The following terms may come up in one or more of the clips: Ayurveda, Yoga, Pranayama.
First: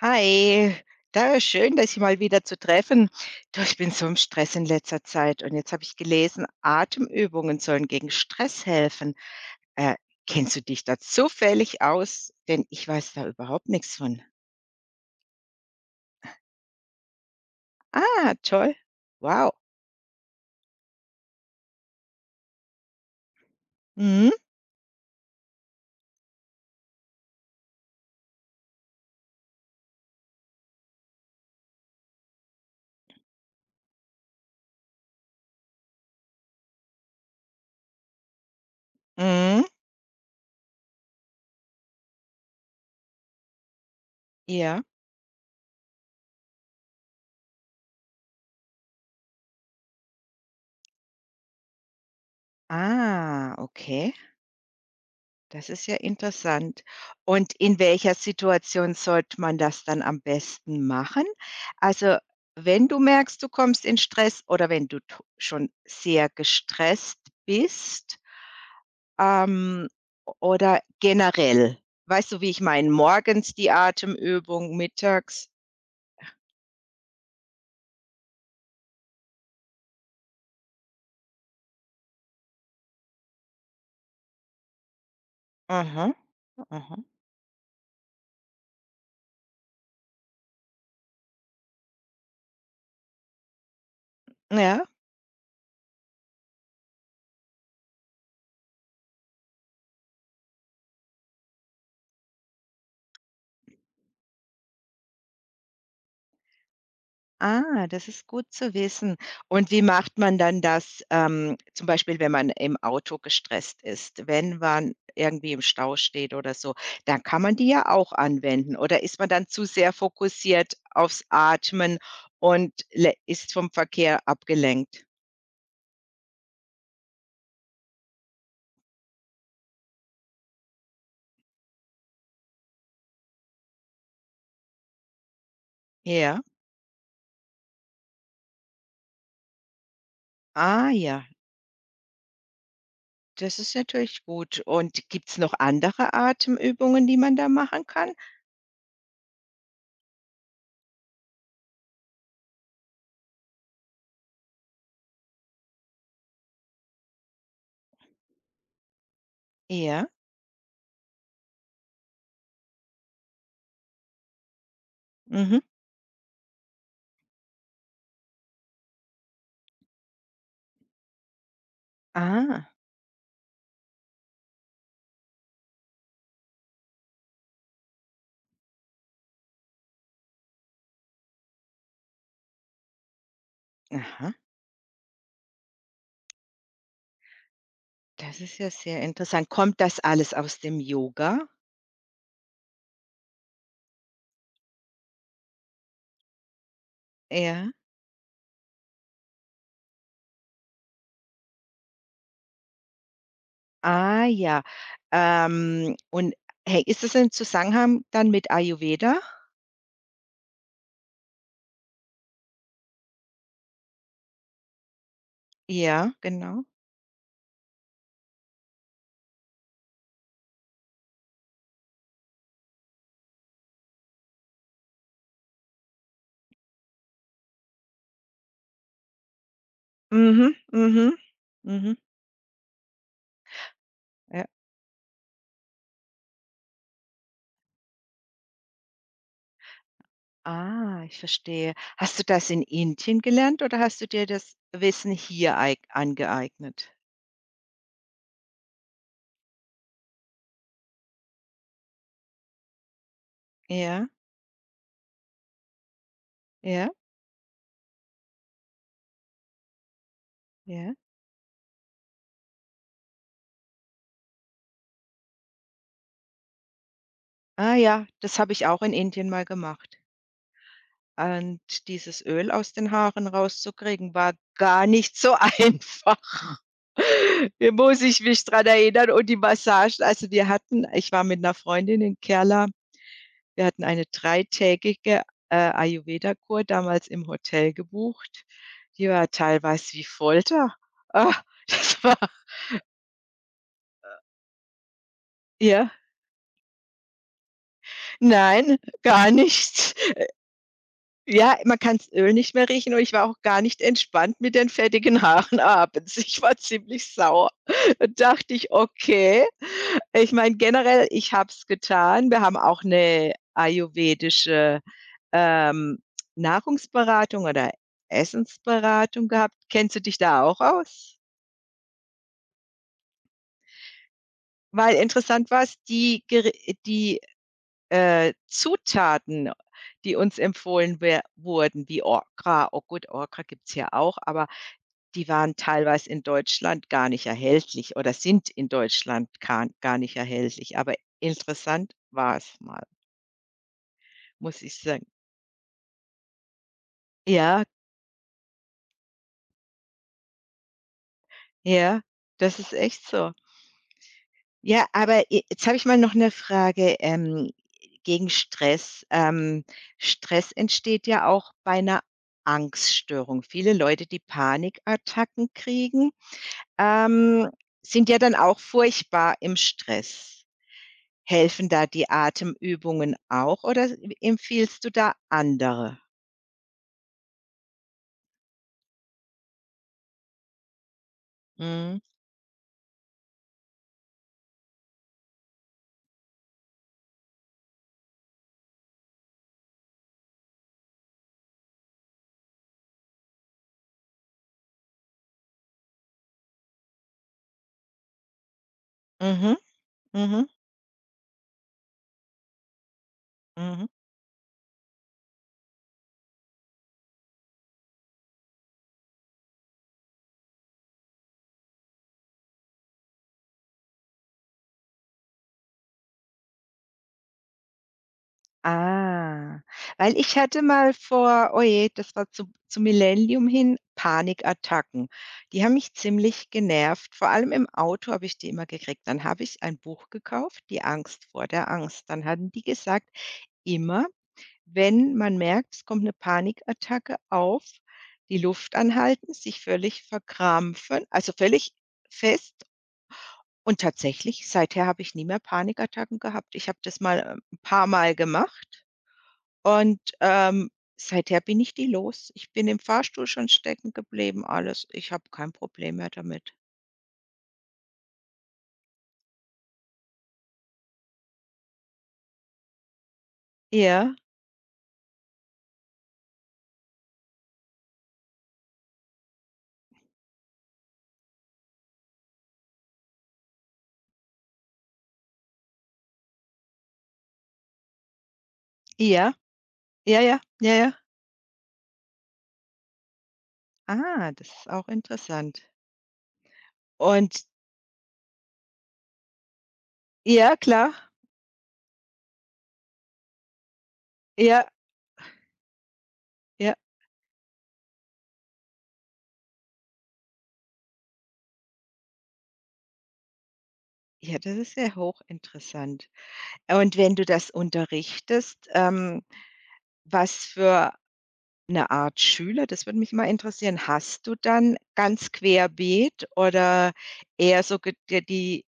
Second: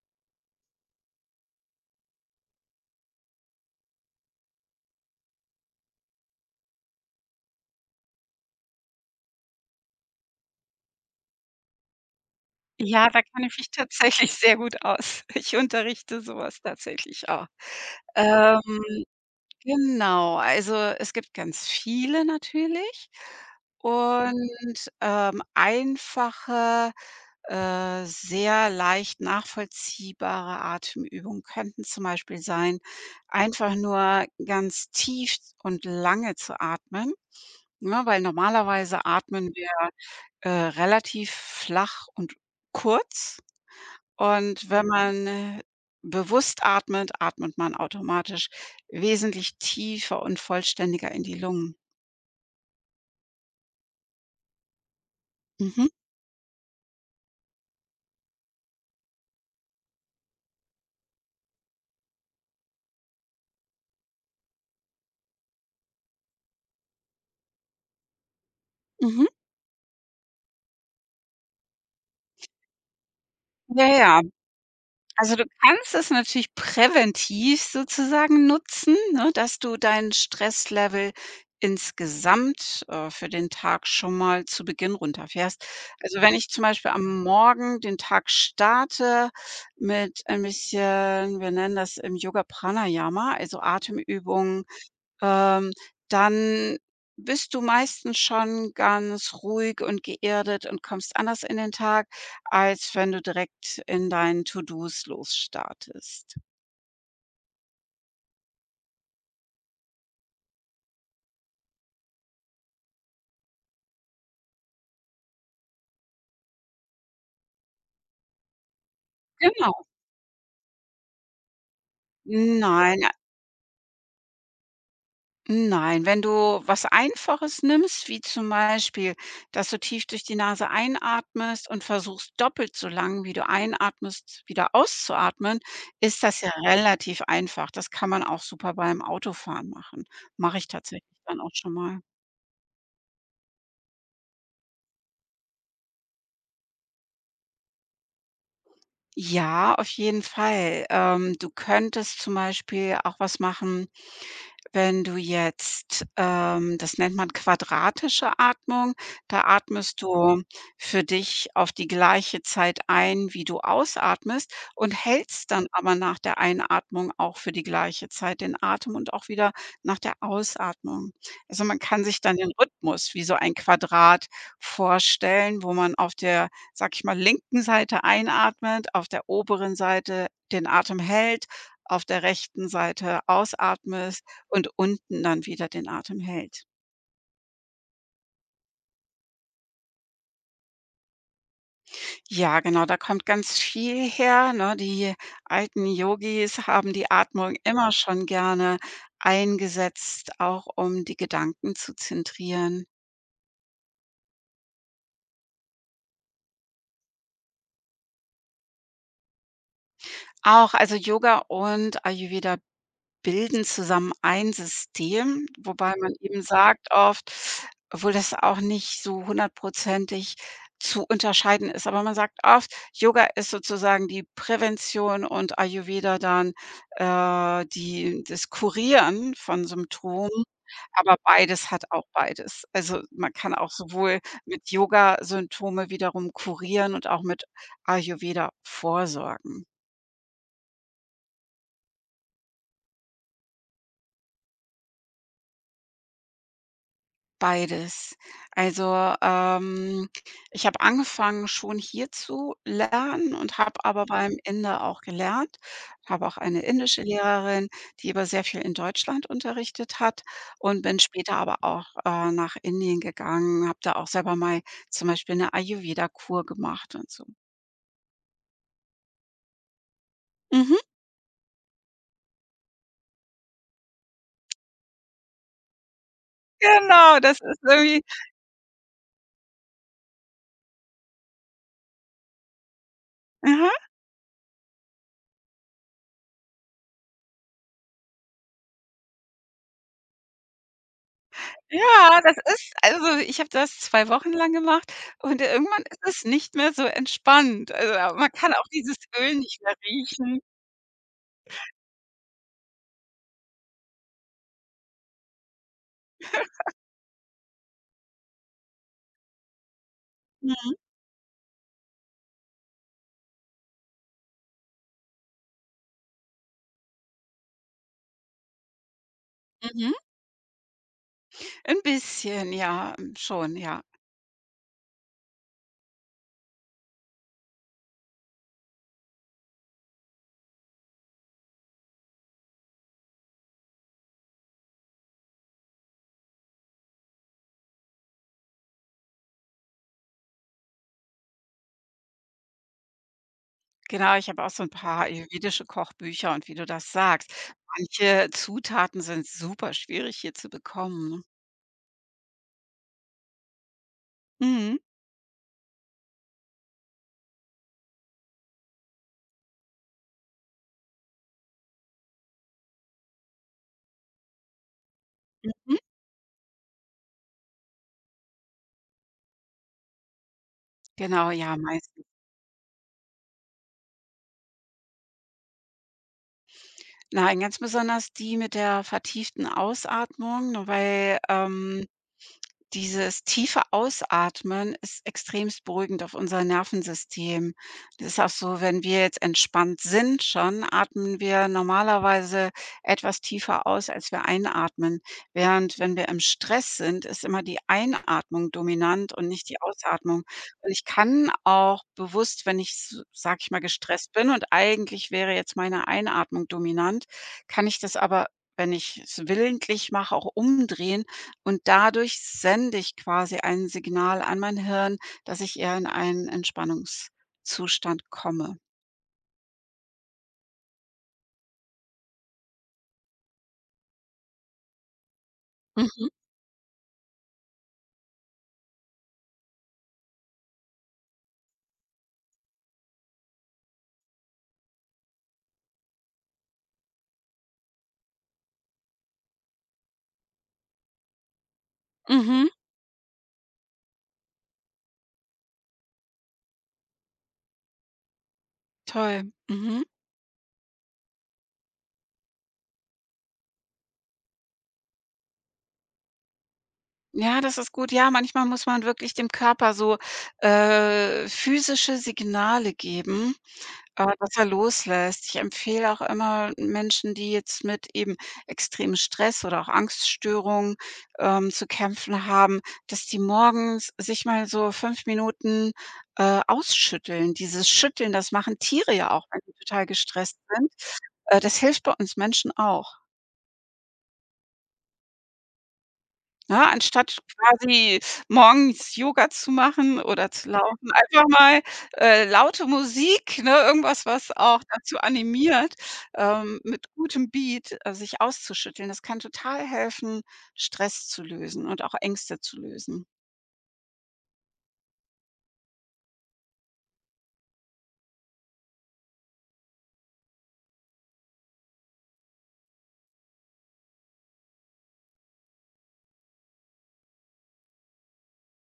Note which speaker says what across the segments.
Speaker 1: Hi, da schön, dass ich mal wieder zu treffen. Du, ich bin so im Stress in letzter Zeit und jetzt habe ich gelesen, Atemübungen sollen gegen Stress helfen. Äh, Kennst du dich da zufällig aus? Denn ich
Speaker 2: Ja,
Speaker 1: weiß
Speaker 2: da
Speaker 1: da
Speaker 2: kenne ich mich
Speaker 1: überhaupt nichts von.
Speaker 2: tatsächlich sehr gut aus. Ich unterrichte sowas tatsächlich auch.
Speaker 1: Ah, toll.
Speaker 2: Ähm,
Speaker 1: Wow.
Speaker 2: genau, also es gibt ganz viele natürlich
Speaker 1: Mhm.
Speaker 2: und, einfache, sehr leicht nachvollziehbare Atemübungen könnten zum Beispiel sein, einfach nur ganz tief und lange zu atmen, ne, weil normalerweise atmen
Speaker 1: Mhm.
Speaker 2: wir, relativ flach und kurz. Und
Speaker 1: Ja.
Speaker 2: wenn man bewusst atmet, atmet man automatisch wesentlich tiefer und vollständiger in die Lungen.
Speaker 1: Ah, okay. Das ist
Speaker 2: Mhm,
Speaker 1: ja interessant. Und in welcher Situation sollte man das dann am besten machen? Also, wenn du merkst, du kommst in Stress oder wenn du to schon sehr gestresst bist,
Speaker 2: mhm.
Speaker 1: ähm, oder generell? Weißt du, wie ich meine? Morgens die
Speaker 2: Ja, ja.
Speaker 1: Atemübung,
Speaker 2: Also, du
Speaker 1: mittags?
Speaker 2: kannst es natürlich präventiv sozusagen nutzen, ne, dass du dein Stresslevel insgesamt, für den Tag schon mal zu Beginn runterfährst.
Speaker 1: Aha,
Speaker 2: Also, wenn ich zum Beispiel
Speaker 1: aha.
Speaker 2: am Morgen den Tag starte mit ein bisschen, wir nennen das im Yoga Pranayama, also Atemübungen,
Speaker 1: Ja.
Speaker 2: ähm, dann bist du meistens schon ganz ruhig und geerdet und kommst anders in den Tag, als wenn du direkt in deinen To-dos losstartest.
Speaker 1: Ah, das ist gut zu wissen. Und wie macht man dann das, zum Beispiel, wenn man im Auto gestresst ist, wenn man irgendwie im Stau steht oder so, dann kann man die ja auch anwenden. Oder ist man dann zu
Speaker 2: Genau.
Speaker 1: sehr fokussiert aufs Atmen und
Speaker 2: Nein, a
Speaker 1: ist vom Verkehr abgelenkt?
Speaker 2: nein, wenn du was Einfaches nimmst, wie zum Beispiel, dass du tief durch die Nase einatmest und versuchst, doppelt so lang, wie du einatmest, wieder auszuatmen, ist das
Speaker 1: Ja.
Speaker 2: ja relativ einfach. Das kann man auch super beim Autofahren machen. Mache ich
Speaker 1: Ah
Speaker 2: tatsächlich
Speaker 1: ja,
Speaker 2: dann auch schon mal.
Speaker 1: das ist natürlich gut. Und gibt es noch andere Atemübungen, die man da machen kann?
Speaker 2: Ja, auf jeden Fall. Du könntest zum Beispiel auch was machen, wenn du jetzt, das nennt man quadratische Atmung, da atmest
Speaker 1: Ja.
Speaker 2: du für dich auf die gleiche Zeit ein, wie du ausatmest und hältst
Speaker 1: Mhm.
Speaker 2: dann aber nach der Einatmung auch für die gleiche Zeit den Atem und auch wieder nach der Ausatmung. Also, man kann sich dann den
Speaker 1: Ah.
Speaker 2: Rhythmus wie so ein Quadrat vorstellen, wo man auf der, sag ich mal, linken Seite einatmet, auf der oberen Seite den Atem hält, auf der rechten Seite ausatmest
Speaker 1: Aha.
Speaker 2: und unten dann wieder den Atem hält.
Speaker 1: Das ist ja sehr interessant. Kommt das alles aus dem Yoga?
Speaker 2: Ja, genau, da kommt ganz viel her, ne? Die alten Yogis haben die Atmung
Speaker 1: Ja.
Speaker 2: immer schon gerne eingesetzt, auch um die Gedanken zu zentrieren.
Speaker 1: Ah ja. Und hey, ist das in Zusammenhang dann mit Ayurveda?
Speaker 2: Auch, also Yoga und Ayurveda bilden zusammen ein System, wobei man
Speaker 1: Ja,
Speaker 2: eben
Speaker 1: genau.
Speaker 2: sagt oft, obwohl das auch nicht so hundertprozentig zu unterscheiden ist, aber man sagt oft, Yoga ist sozusagen die Prävention und Ayurveda dann, die das Kurieren von Symptomen,
Speaker 1: Mhm, mhm,
Speaker 2: aber beides hat
Speaker 1: mhm.
Speaker 2: auch beides. Also, man kann auch sowohl
Speaker 1: Ja.
Speaker 2: mit Yoga Symptome wiederum kurieren und auch mit Ayurveda vorsorgen.
Speaker 1: Ah, ich verstehe. Hast du das in Indien gelernt oder hast du dir das Wissen hier eig angeeignet?
Speaker 2: Beides. Also, ich habe angefangen, schon hier zu lernen und habe aber
Speaker 1: Ja,
Speaker 2: beim Inder auch gelernt. Habe auch eine
Speaker 1: ja,
Speaker 2: indische Lehrerin, die aber sehr viel in Deutschland unterrichtet hat und
Speaker 1: ja.
Speaker 2: bin später aber auch, nach Indien gegangen, habe da auch selber mal zum Beispiel eine Ayurveda-Kur gemacht und so.
Speaker 1: Ah ja, das habe ich auch in Indien mal gemacht.
Speaker 2: Mhm,
Speaker 1: Und dieses Öl aus den Haaren rauszukriegen, war gar nicht so einfach.
Speaker 2: genau, das ist
Speaker 1: Hier muss
Speaker 2: irgendwie
Speaker 1: ich mich dran erinnern und die Massagen, also, wir hatten, ich war mit 'ner Freundin in Kerala. Wir
Speaker 2: ja.
Speaker 1: hatten eine dreitägige, Ayurveda-Kur damals im Hotel gebucht. Die war teilweise wie Folter. Ah, das war
Speaker 2: Ja, das ist also, ich habe das 2 Wochen lang gemacht und irgendwann
Speaker 1: ja,
Speaker 2: ist es nicht mehr so entspannt. Also, a man kann auch
Speaker 1: nein,
Speaker 2: dieses
Speaker 1: gar
Speaker 2: Öl nicht mehr
Speaker 1: nicht.
Speaker 2: riechen.
Speaker 1: Ja, man kann's Öl nicht mehr riechen und ich war auch gar nicht entspannt mit den fettigen Haaren abends. Ich war ziemlich sauer. Da dachte ich: „Okay.“ Ich meine,
Speaker 2: Mhm,
Speaker 1: generell, ich habe es getan. Wir haben auch 'ne ayurvedische, ähm, Nahrungsberatung oder Essensberatung gehabt.
Speaker 2: mhm.
Speaker 1: Kennst du dich da auch aus?
Speaker 2: 'N bisschen, ja, hm, schon, ja.
Speaker 1: Weil interessant war's, die, Zutaten, die uns empfohlen wer wurden, wie Okra. Oh gut, Okra gibt's hier auch, aber die waren teilweise in Deutschland gar nicht erhältlich oder sind in Deutschland gar nicht erhältlich, aber interessant war es mal,
Speaker 2: Genau, ich habe auch so
Speaker 1: muss
Speaker 2: ein
Speaker 1: ich
Speaker 2: paar
Speaker 1: sagen.
Speaker 2: ayurvedische Kochbücher und wie du das sagst,
Speaker 1: Ja,
Speaker 2: manche Zutaten sind super schwierig hier zu bekommen, ne?
Speaker 1: ja, das ist echt so.
Speaker 2: Mhm,
Speaker 1: Ja, aber j jetzt habe ich mal noch eine Frage, gegen Stress. Stress entsteht ja auch bei einer Angststörung. Viele Leute, die Panikattacken
Speaker 2: mhm.
Speaker 1: kriegen, ähm, sind ja dann auch furchtbar im Stress.
Speaker 2: Genau, ja,
Speaker 1: Helfen da
Speaker 2: meistens.
Speaker 1: die Atemübungen auch oder s empfiehlst du da andere?
Speaker 2: Nein, ganz besonders die mit der vertieften Ausatmung, ne.
Speaker 1: Mhm.
Speaker 2: Dieses tiefe Ausatmen ist extremst beruhigend auf unser Nervensystem. Das ist auch so, wenn wir jetzt entspannt sind schon, atmen wir normalerweise etwas tiefer aus, als wir einatmen. Während wenn wir im Stress sind, ist immer die Einatmung dominant und nicht
Speaker 1: Mhm.
Speaker 2: die Ausatmung.
Speaker 1: Mhm.
Speaker 2: Und ich kann auch bewusst, wenn ich, sag ich mal,
Speaker 1: Mhm.
Speaker 2: gestresst bin und eigentlich wäre jetzt meine Einatmung dominant, kann ich das aber, wenn ich es willentlich mache, auch umdrehen und dadurch sende ich quasi ein Signal an mein Hirn, dass ich eher in einen Entspannungszustand komme.
Speaker 1: Ah, weil ich hatte mal vor, oh je, das war zu Millennium hin, Panikattacken. Die haben mich
Speaker 2: Mhm,
Speaker 1: ziemlich genervt. Vor allem im Auto habe ich die immer gekriegt. Dann habe ich ein Buch gekauft, „Die Angst vor der Angst“. Dann hatten die gesagt: „Immer wenn man merkt, es kommt eine Panikattacke auf, die Luft anhalten, sich völlig verkrampfen, also völlig
Speaker 2: mhm.
Speaker 1: fest“, und tatsächlich, seither habe ich nie mehr Panikattacken gehabt. Ich habe das mal, ein paar Mal gemacht
Speaker 2: Toll. Mhm.
Speaker 1: und, seither bin ich die los. Ich bin im Fahrstuhl schon stecken geblieben, alles. Ich habe kein Problem mehr damit.
Speaker 2: Ja, das ist gut. Ja, manchmal muss man wirklich dem Körper so, physische Signale geben. Äh,
Speaker 1: Ja,
Speaker 2: dass er loslässt. Ich empfehle auch immer Menschen, die jetzt mit eben extremem Stress oder auch Angststörungen, zu kämpfen haben, dass die morgens sich mal so 5 Minuten, ausschütteln. Dieses Schütteln, das machen Tiere ja auch,
Speaker 1: ja,
Speaker 2: wenn sie total
Speaker 1: ja,
Speaker 2: gestresst
Speaker 1: ja,
Speaker 2: sind.
Speaker 1: ja, ja.
Speaker 2: Das hilft bei uns Menschen auch.
Speaker 1: Ah, das ist auch interessant.
Speaker 2: Ne, anstatt
Speaker 1: Und
Speaker 2: quasi morgens Yoga zu machen oder zu
Speaker 1: ja,
Speaker 2: laufen,
Speaker 1: klar.
Speaker 2: einfach mal, laute Musik, ne, irgendwas, was auch
Speaker 1: Ja,
Speaker 2: dazu animiert,
Speaker 1: ja.
Speaker 2: mit gutem Beat, sich auszuschütteln. Das kann total helfen, Stress zu lösen und auch Ängste zu lösen.
Speaker 1: Ja, das ist sehr hochinteressant. Und wenn du das unterrichtest, was für eine Art Schüler, das würde mich mal interessieren, hast du dann ganz querbeet oder eher so ge d die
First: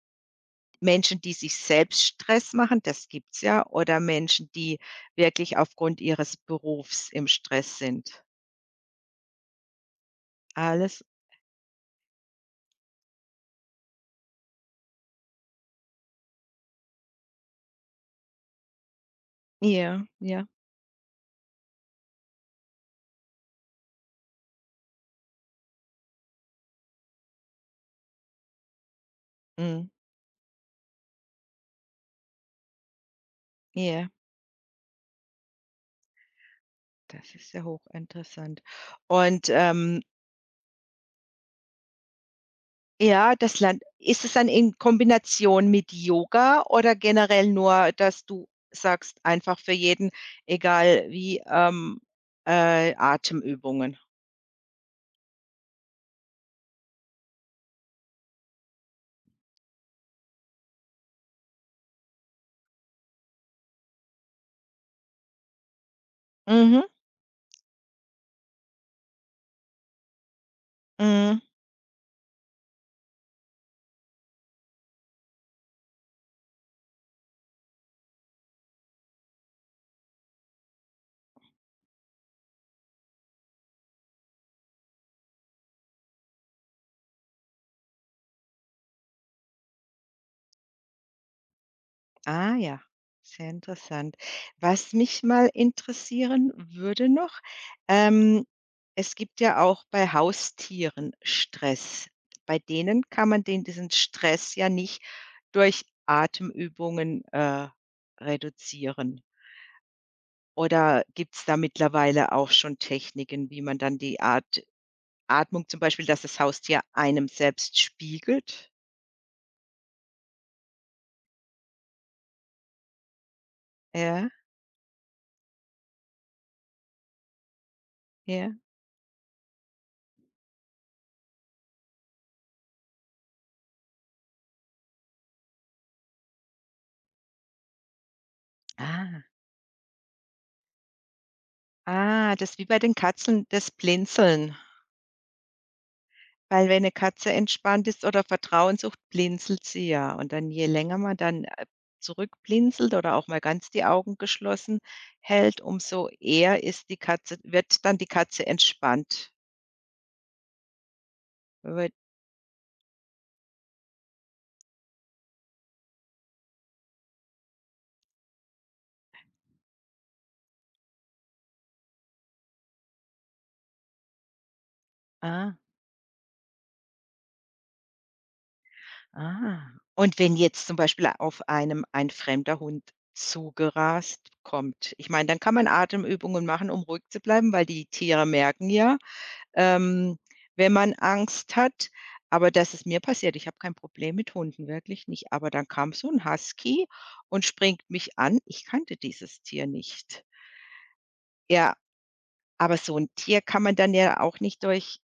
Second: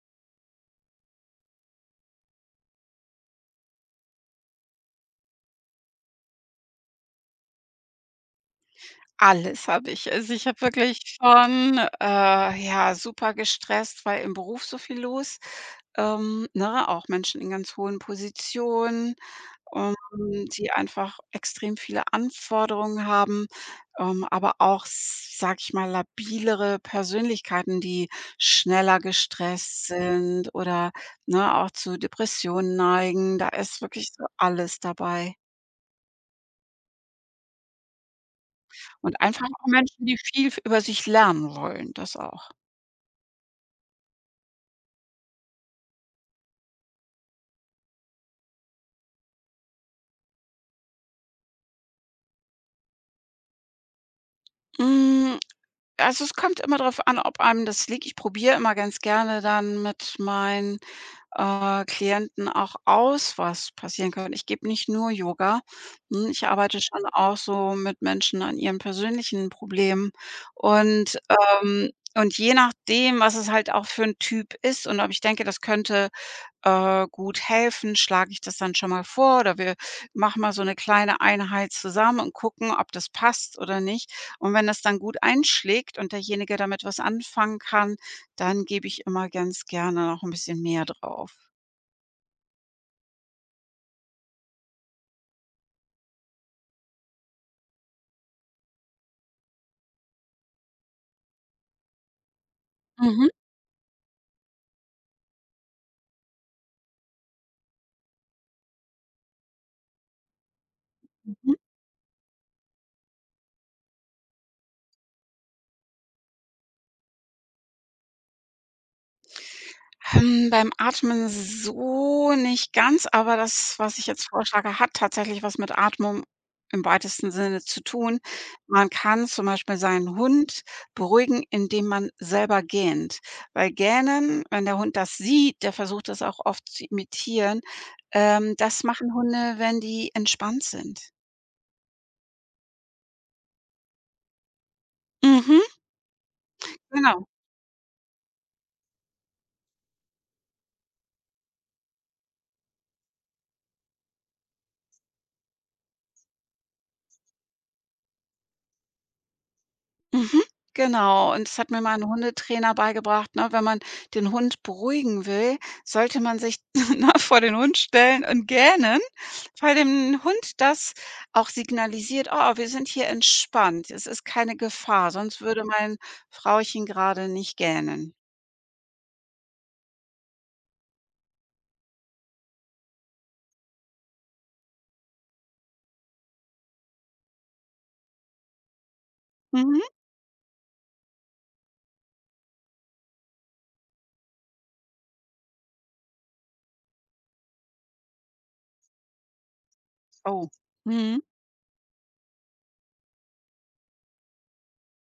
Speaker 1: Menschen, die sich selbst Stress machen, das gibt's ja, oder Menschen, die wirklich aufgrund ihres Berufs im Stress sind?
Speaker 2: Alles habe ich. Also, ich habe
Speaker 1: Alles
Speaker 2: wirklich von, ja, super gestresst, weil im Beruf so viel los, ne, auch Menschen in ganz hohen Positionen. ähm,
Speaker 1: ja, ja,
Speaker 2: die einfach extrem viele Anforderungen haben, aber auch, s sage ich mal, labilere Persönlichkeiten, die schneller gestresst
Speaker 1: mhm,
Speaker 2: sind oder, ne, auch zu Depressionen neigen. Da ist wirklich
Speaker 1: ja,
Speaker 2: so alles dabei.
Speaker 1: das ist ja hochinteressant.
Speaker 2: Und einfach
Speaker 1: Und,
Speaker 2: auch
Speaker 1: ähm,
Speaker 2: Menschen, die viel f über sich lernen wollen, das auch.
Speaker 1: ja, das Land ist es dann in Kombination mit Yoga oder generell nur, dass du sagst, einfach für jeden, egal wie, Atemübungen?
Speaker 2: Hm, also, es kommt immer darauf an, ob einem das liegt. Ich probiere immer ganz gerne dann mit meinen Klienten auch aus, was passieren könnte. Ich gebe nicht nur Yoga. Ich arbeite
Speaker 1: Mhm,
Speaker 2: schon auch so mit Menschen an ihren persönlichen Problemen und,
Speaker 1: mhm.
Speaker 2: ähm und je nachdem, was es halt auch für ein Typ ist und ob ich denke, das könnte, gut helfen, schlage ich das dann schon mal vor oder wir machen mal so eine kleine Einheit zusammen und gucken, ob das passt oder nicht. Und wenn das dann gut einschlägt und derjenige damit was anfangen kann, dann gebe ich immer ganz gerne noch ein bisschen mehr drauf.
Speaker 1: Ah ja, sehr interessant. Was mich mal interessieren würde noch, ähm, es gibt ja auch bei Haustieren Stress. Bei denen
Speaker 2: Mhm,
Speaker 1: kann man den diesen Stress ja nicht durch Atemübungen, reduzieren. Oder gibt es
Speaker 2: mhm.
Speaker 1: da mittlerweile auch schon Techniken, wie man dann die Art Atmung zum Beispiel, dass das Haustier einem selbst spiegelt?
Speaker 2: Beim Atmen so nicht ganz, aber das, was ich jetzt
Speaker 1: Ja,
Speaker 2: vorschlage, hat tatsächlich was mit Atmung im weitesten Sinne zu tun.
Speaker 1: ja.
Speaker 2: Man kann zum Beispiel seinen Hund beruhigen, indem man selber gähnt. Weil Gähnen, wenn der Hund das sieht, der versucht das auch oft zu imitieren, das machen
Speaker 1: Ah,
Speaker 2: Hunde, wenn die entspannt sind.
Speaker 1: ah, das ist wie bei den Katzen, das Blinzeln.
Speaker 2: Mhm.
Speaker 1: Weil wenn eine
Speaker 2: Genau.
Speaker 1: Katze entspannt ist oder Vertrauen sucht, blinzelt sie ja. Und dann je länger man dann, zurückblinzelt oder auch mal ganz die Augen geschlossen hält, umso eher ist die Katze, wird dann die Katze entspannt.
Speaker 2: Mhm, genau. Und das hat mir
Speaker 1: Wird
Speaker 2: mal ein Hundetrainer beigebracht, ne, wenn man den Hund beruhigen will, sollte man sich, ne, vor den Hund stellen und gähnen, weil dem Hund das auch signalisiert: „Oh, wir sind hier entspannt. Es ist keine Gefahr.“ Sonst
Speaker 1: ah.
Speaker 2: würde mein Frauchen gerade nicht gähnen.
Speaker 1: Ah. Und wenn jetzt zum Beispiel auf einem ein fremder Hund zugerast kommt, ich meine, dann kann man Atemübungen machen, um ruhig zu bleiben, weil die Tiere merken ja,
Speaker 2: Mhm.
Speaker 1: ähm, wenn man Angst hat. Aber das ist mir passiert. Ich habe kein Problem mit Hunden, wirklich nicht. Aber dann kam so ein Husky und springt mich an. Ich kannte dieses Tier nicht.
Speaker 2: Oh. Mhm.
Speaker 1: Ja, aber so ein Tier kann man dann ja auch nicht durch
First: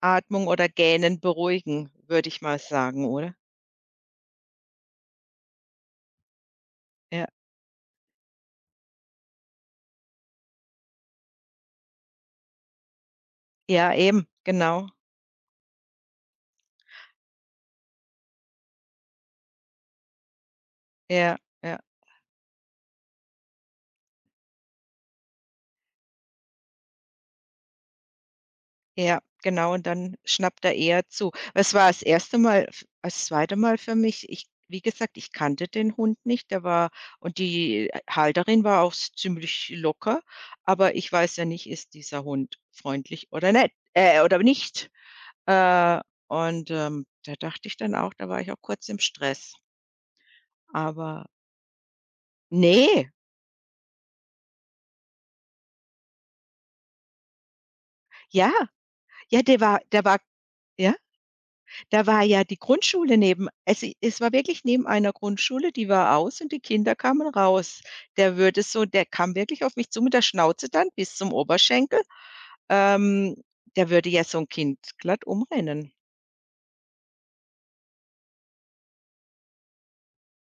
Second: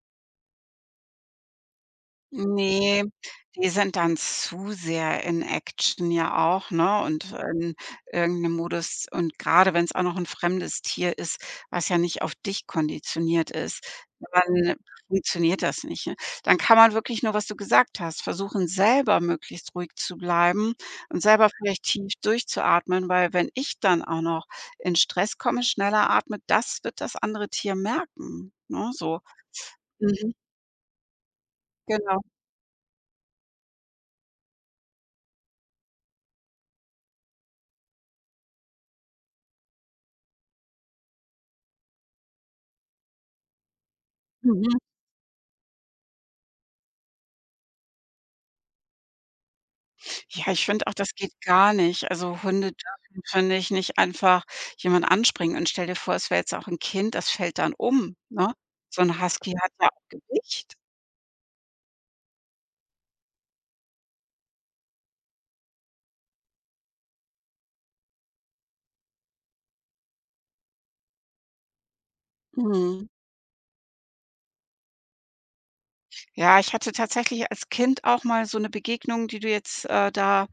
Speaker 1: Atmung oder Gähnen beruhigen, würde ich mal
Speaker 2: Ne,
Speaker 1: sagen, oder?
Speaker 2: die sind dann zu sehr in Action ja auch, ne,
Speaker 1: Ja.
Speaker 2: und in irgend 'nem Modus und grade wenn's auch noch 'n fremdes Tier ist, was ja nicht auf dich konditioniert ist,
Speaker 1: Ja, eben,
Speaker 2: dann
Speaker 1: genau.
Speaker 2: funktioniert das nicht, ne? Dann kann man wirklich nur, was du gesagt hast, versuchen, selber möglichst ruhig zu bleiben und
Speaker 1: Ja,
Speaker 2: selber
Speaker 1: ja,
Speaker 2: vielleicht tief durchzuatmen, weil wenn ich dann auch noch in Stress komme, schneller atme, das wird das andere Tier merken, ne, so.
Speaker 1: ja, genau. Und dann
Speaker 2: Mhm,
Speaker 1: schnappt er eher zu. Es war das
Speaker 2: genau.
Speaker 1: erste Mal f das zweite Mal für mich. Ich, wie gesagt, ich kannte den Hund nicht. Der war und die Halterin war auch s ziemlich locker, aber ich weiß ja nicht, ist dieser Hund freundlich oder nett, oder
Speaker 2: Mhm.
Speaker 1: nicht. Äh, und, da dachte ich dann auch, da war ich auch kurz im Stress.
Speaker 2: Ja, ich finde auch, das
Speaker 1: Aber
Speaker 2: geht gar nicht. Also, Hunde
Speaker 1: nee,
Speaker 2: dürfen, finde ich, nicht einfach jemand anspringen und stell dir vor, es wäre jetzt auch 'n Kind, das fällt dann um,
Speaker 1: ja,
Speaker 2: ne? So 'n
Speaker 1: ja,
Speaker 2: Husky
Speaker 1: der
Speaker 2: hat
Speaker 1: war,
Speaker 2: ja
Speaker 1: der
Speaker 2: auch
Speaker 1: war
Speaker 2: Gewicht.
Speaker 1: ja? Da war ja die Grundschule neben, also, es war wirklich neben einer Grundschule, die war aus und die Kinder kamen raus. Der würde so, der kam wirklich auf mich zu mit der Schnauze dann bis zum Oberschenkel.
Speaker 2: Mhm.
Speaker 1: Ähm, der würde ja so ein Kind glatt umrennen.
Speaker 2: Ja, ich hatte tatsächlich als Kind auch mal so 'ne Begegnung, die du jetzt, da,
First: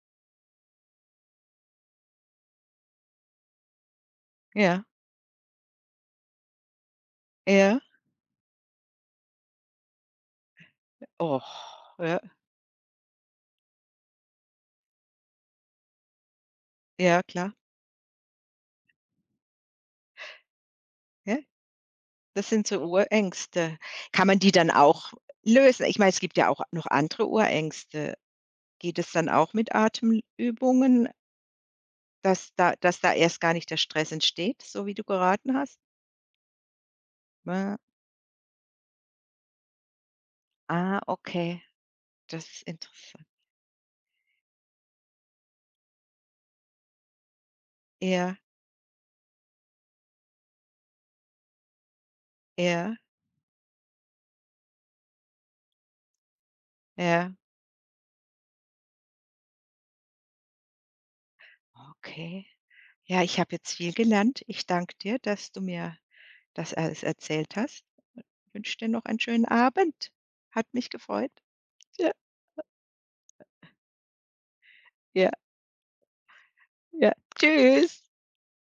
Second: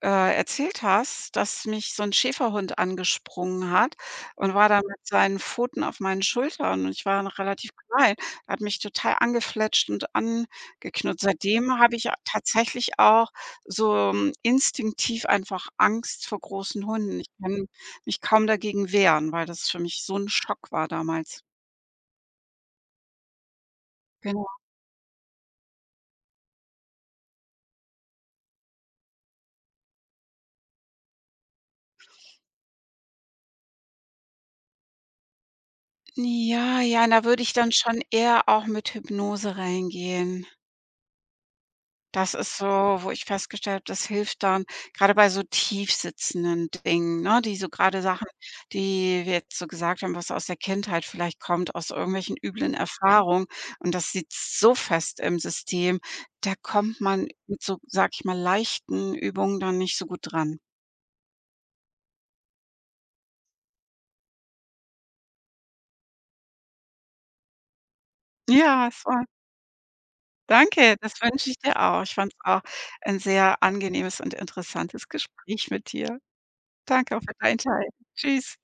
Speaker 2: erzählt hast, dass mich so 'n Schäferhund angesprungen hat und war dann
Speaker 1: Ja,
Speaker 2: mit seinen Pfoten auf meinen Schultern und ich war noch relativ
Speaker 1: ja.
Speaker 2: klein. Er hat mich total angefletscht und angeknurrt.
Speaker 1: Oh,
Speaker 2: Seitdem habe ich a
Speaker 1: ja,
Speaker 2: tatsächlich auch so, instinktiv einfach Angst vor großen Hunden.
Speaker 1: ja,
Speaker 2: Ich
Speaker 1: klar.
Speaker 2: kann mich kaum dagegen wehren, weil das für mich so 'n Schock war
Speaker 1: Ja,
Speaker 2: damals.
Speaker 1: das sind so Urängste. Kann
Speaker 2: Gen
Speaker 1: man die dann auch lösen? Ich meine, es gibt ja auch noch andere Urängste. Geht es dann auch mit Atemübungen, dass da, dass da erst gar nicht der Stress entsteht, so wie du geraten hast?
Speaker 2: Ja, ja, da würde ich dann
Speaker 1: Ne?
Speaker 2: schon eher auch mit Hypnose reingehen.
Speaker 1: Ah, okay,
Speaker 2: Das
Speaker 1: das
Speaker 2: ist
Speaker 1: ist
Speaker 2: so, wo ich
Speaker 1: interessant.
Speaker 2: festgestellt habe, das hilft dann gerade bei so tief sitzenden Dingen, ne, die so gerade Sachen,
Speaker 1: Ja,
Speaker 2: die wir jetzt so gesagt haben, was aus der Kindheit vielleicht kommt, aus irgendwelchen üblen
Speaker 1: ja,
Speaker 2: Erfahrungen und das sitzt so fest im System, da kommt man
Speaker 1: ja,
Speaker 2: mit so, sag ich mal, leichten Übungen dann nicht so gut dran.
Speaker 1: okay. Ja, ich habe jetzt viel gelernt. Ich danke dir, dass du mir das alles erzählt hast. Ich wünsche
Speaker 2: Ja,
Speaker 1: dir
Speaker 2: es
Speaker 1: noch einen
Speaker 2: war
Speaker 1: schönen Abend. Hat mich
Speaker 2: Danke, das
Speaker 1: gefreut.
Speaker 2: wünsche ich dir auch.
Speaker 1: Ja,
Speaker 2: Ich fand es auch ein sehr angenehmes und interessantes
Speaker 1: ja,
Speaker 2: Gespräch mit dir.
Speaker 1: ja.
Speaker 2: Danke auch für dein Teil.
Speaker 1: Tschüss.
Speaker 2: Tschüss.